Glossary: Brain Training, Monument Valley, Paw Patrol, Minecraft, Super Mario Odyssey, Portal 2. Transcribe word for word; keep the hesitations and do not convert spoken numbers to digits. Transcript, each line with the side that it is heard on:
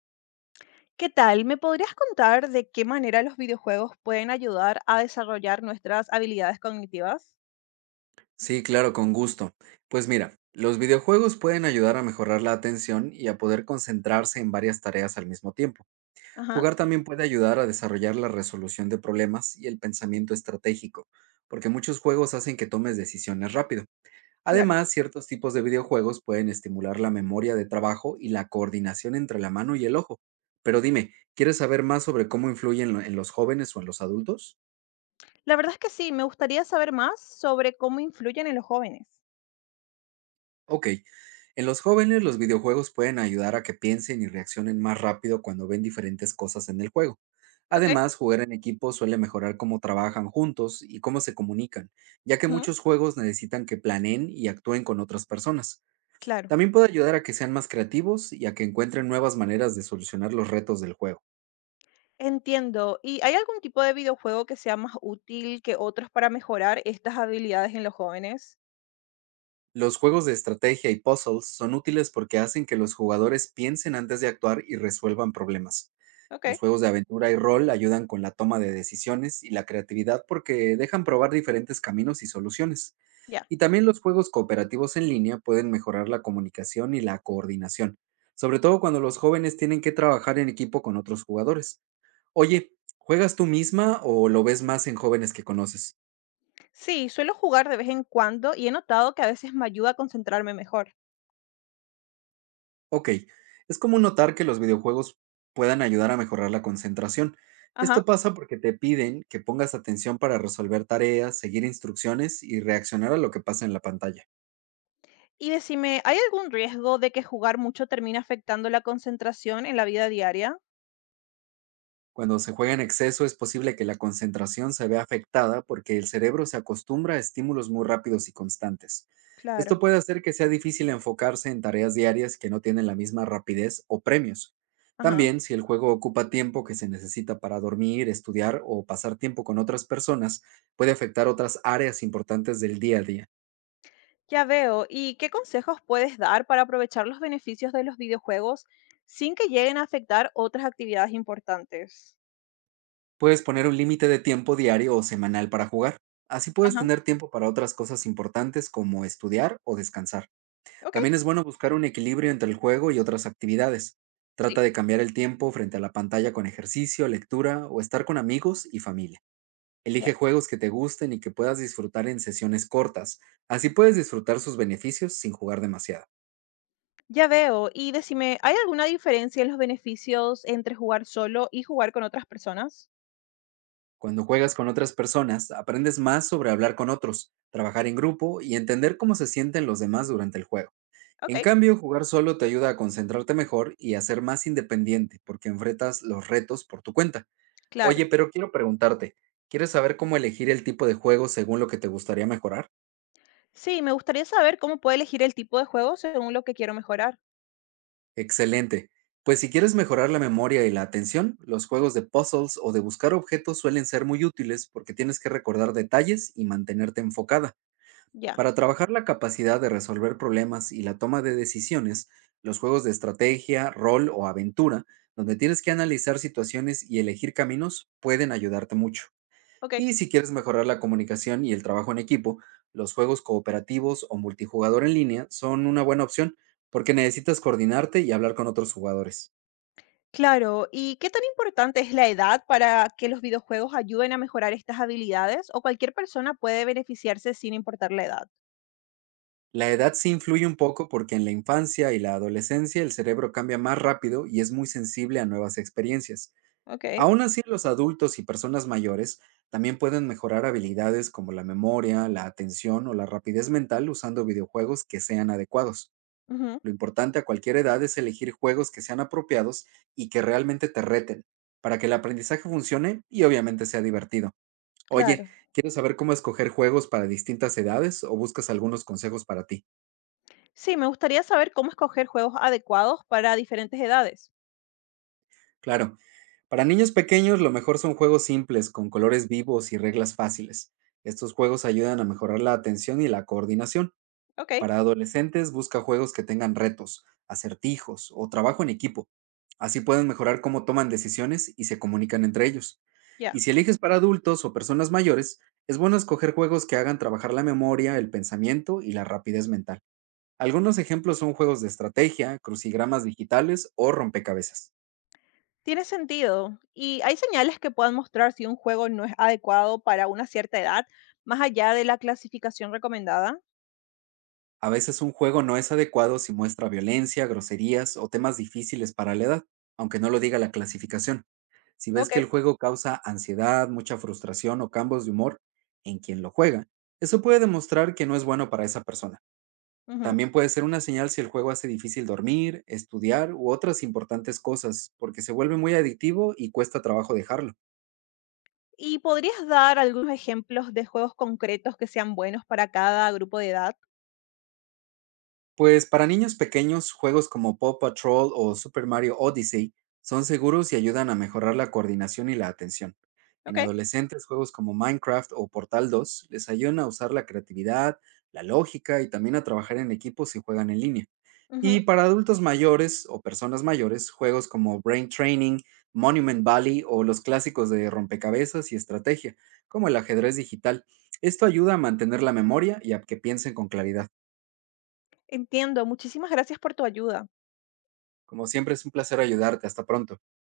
left: ¿Qué tal? ¿Me podrías contar de qué manera los videojuegos pueden ayudar a desarrollar nuestras habilidades cognitivas?
right: Sí, claro, con gusto. Pues mira, los videojuegos pueden ayudar a mejorar la atención y a poder concentrarse en varias tareas al mismo tiempo.
left: Ajá,
right: Jugar también puede ayudar a desarrollar la resolución de problemas y el pensamiento estratégico, porque muchos juegos hacen que tomes decisiones rápido.
left: claro.
right: Además, ciertos tipos de videojuegos pueden estimular la memoria de trabajo y la coordinación entre la mano y el ojo. Pero dime, ¿quieres saber más sobre cómo influyen en lo- en los jóvenes o en los adultos?
left: La verdad es que sí, me gustaría saber más sobre cómo influyen en los jóvenes.
right: Ok, en los jóvenes los videojuegos pueden ayudar a que piensen y reaccionen más rápido cuando ven diferentes cosas en el juego.
left: Ok.
right: Además, jugar en equipo suele mejorar cómo trabajan juntos y cómo se comunican, ya que
left: Ujú.
right: muchos juegos necesitan que planeen y actúen con otras personas.
left: Claro.
right: También puede ayudar a que sean más creativos y a que encuentren nuevas maneras de solucionar los retos del juego.
left: Entiendo. ¿Y hay algún tipo de videojuego que sea más útil que otros para mejorar estas habilidades en los jóvenes?
right: Los juegos de estrategia y puzzles son útiles porque hacen que los jugadores piensen antes de actuar y resuelvan problemas.
left: Ok,
right: Los juegos de aventura y rol ayudan con la toma de decisiones y la creatividad porque dejan probar diferentes caminos y soluciones.
left: ya.
right: Y también los juegos cooperativos en línea pueden mejorar la comunicación y la coordinación, sobre todo cuando los jóvenes tienen que trabajar en equipo con otros jugadores. Oye, ¿juegas tú misma o lo ves más en jóvenes que conoces?
left: Sí, suelo jugar de vez en cuando y he notado que a veces me ayuda a concentrarme mejor.
right: Ok, es común notar que los videojuegos puedan ayudar a mejorar la concentración.
left: Ajá.
right: Esto pasa porque te piden que pongas atención para resolver tareas, seguir instrucciones y reaccionar a lo que pasa en la pantalla.
left: Y decime, ¿hay algún riesgo de que jugar mucho termine afectando la concentración en la vida diaria?
right: Cuando se juega en exceso es posible que la concentración se vea afectada porque el cerebro se acostumbra a estímulos muy rápidos y constantes.
left: Claro.
right: Esto puede hacer que sea difícil enfocarse en tareas diarias que no tienen la misma rapidez o premios.
left: Ajá.
right: También, si el juego ocupa tiempo que se necesita para dormir, estudiar o pasar tiempo con otras personas, puede afectar otras áreas importantes del día a día.
left: Ya veo. ¿Y qué consejos puedes dar para aprovechar los beneficios de los videojuegos sin que lleguen a afectar otras actividades importantes?
right: Puedes poner un límite de tiempo diario o semanal para jugar. Así puedes
left: Ajá.
right: tener tiempo para otras cosas importantes como estudiar o descansar.
left: Ok.
right: También es bueno buscar un equilibrio entre el juego y otras actividades. Trata
left: Sí.
right: de cambiar el tiempo frente a la pantalla con ejercicio, lectura o estar con amigos y familia.
left: Ya.
right: Elige juegos que te gusten y que puedas disfrutar en sesiones cortas. Así puedes disfrutar sus beneficios sin jugar demasiado.
left: Ya veo. Y decime, ¿hay alguna diferencia en los beneficios entre jugar solo y jugar con otras personas?
right: Cuando juegas con otras personas, aprendes más sobre hablar con otros, trabajar en grupo y entender cómo se sienten los demás durante el juego.
left: Ok.
right: En cambio, jugar solo te ayuda a concentrarte mejor y a ser más independiente porque enfrentas los retos por tu cuenta.
left: Claro.
right: Oye, pero quiero preguntarte, ¿quieres saber cómo elegir el tipo de juego según lo que te gustaría mejorar?
left: Sí, me gustaría saber cómo puedo elegir el tipo de juego según lo que quiero mejorar.
right: Excelente. Pues si quieres mejorar la memoria y la atención, los juegos de puzzles o de buscar objetos suelen ser muy útiles porque tienes que recordar detalles y mantenerte enfocada.
left: Ya.
right: Para trabajar la capacidad de resolver problemas y la toma de decisiones, los juegos de estrategia, rol o aventura, donde tienes que analizar situaciones y elegir caminos, pueden ayudarte mucho.
left: Ok.
right: Y si quieres mejorar la comunicación y el trabajo en equipo, los juegos cooperativos o multijugador en línea son una buena opción porque necesitas coordinarte y hablar con otros jugadores.
left: Claro, ¿y qué tan importante es la edad para que los videojuegos ayuden a mejorar estas habilidades? ¿O cualquier persona puede beneficiarse sin importar la edad?
right: La edad sí influye un poco porque en la infancia y la adolescencia el cerebro cambia más rápido y es muy sensible a nuevas experiencias.
left: Ok,
right: Aún así, los adultos y personas mayores también pueden mejorar habilidades como la memoria, la atención o la rapidez mental usando videojuegos que sean adecuados.
left: ujú,
right: Lo importante a cualquier edad es elegir juegos que sean apropiados y que realmente te reten, para que el aprendizaje funcione y obviamente sea divertido. Oye,
left: claro.
right: ¿quieres saber cómo escoger juegos para distintas edades o buscas algunos consejos para ti?
left: Sí, me gustaría saber cómo escoger juegos adecuados para diferentes edades.
right: Claro, para niños pequeños lo mejor son juegos simples, con colores vivos y reglas fáciles. Estos juegos ayudan a mejorar la atención y la coordinación.
left: Ok,
right: Para adolescentes, busca juegos que tengan retos, acertijos o trabajo en equipo. Así pueden mejorar cómo toman decisiones y se comunican entre ellos. Y
left: ya.
right: si eliges para adultos o personas mayores, es bueno escoger juegos que hagan trabajar la memoria, el pensamiento y la rapidez mental. Algunos ejemplos son juegos de estrategia, crucigramas digitales o rompecabezas.
left: Tiene sentido. ¿Y hay señales que puedan mostrar si un juego no es adecuado para una cierta edad, más allá de la clasificación recomendada?
right: A veces un juego no es adecuado si muestra violencia, groserías o temas difíciles para la edad, aunque no lo diga la clasificación. Si ves
left: Ok.
right: que el juego causa ansiedad, mucha frustración o cambios de humor en quien lo juega, eso puede demostrar que no es bueno para esa persona.
left: Ujú.
right: También puede ser una señal si el juego hace difícil dormir, estudiar u otras importantes cosas, porque se vuelve muy adictivo y cuesta trabajo dejarlo.
left: ¿Y podrías dar algunos ejemplos de juegos concretos que sean buenos para cada grupo de edad?
right: Pues para niños pequeños, juegos como Paw Patrol o Super Mario Odyssey son seguros y ayudan a mejorar la coordinación y la atención. En
left: Okey,
right: adolescentes, juegos como Minecraft o Portal dos les ayudan a usar la creatividad, la lógica y también a trabajar en equipo si juegan en línea.
left: ujú.
right: Y para adultos mayores o personas mayores, juegos como Brain Training, Monument Valley o los clásicos de rompecabezas y estrategia, como el ajedrez digital. Esto ayuda a mantener la memoria y a que piensen con claridad.
left: Entiendo, muchísimas gracias por tu ayuda.
right: Como siempre, es un placer ayudarte. Hasta pronto.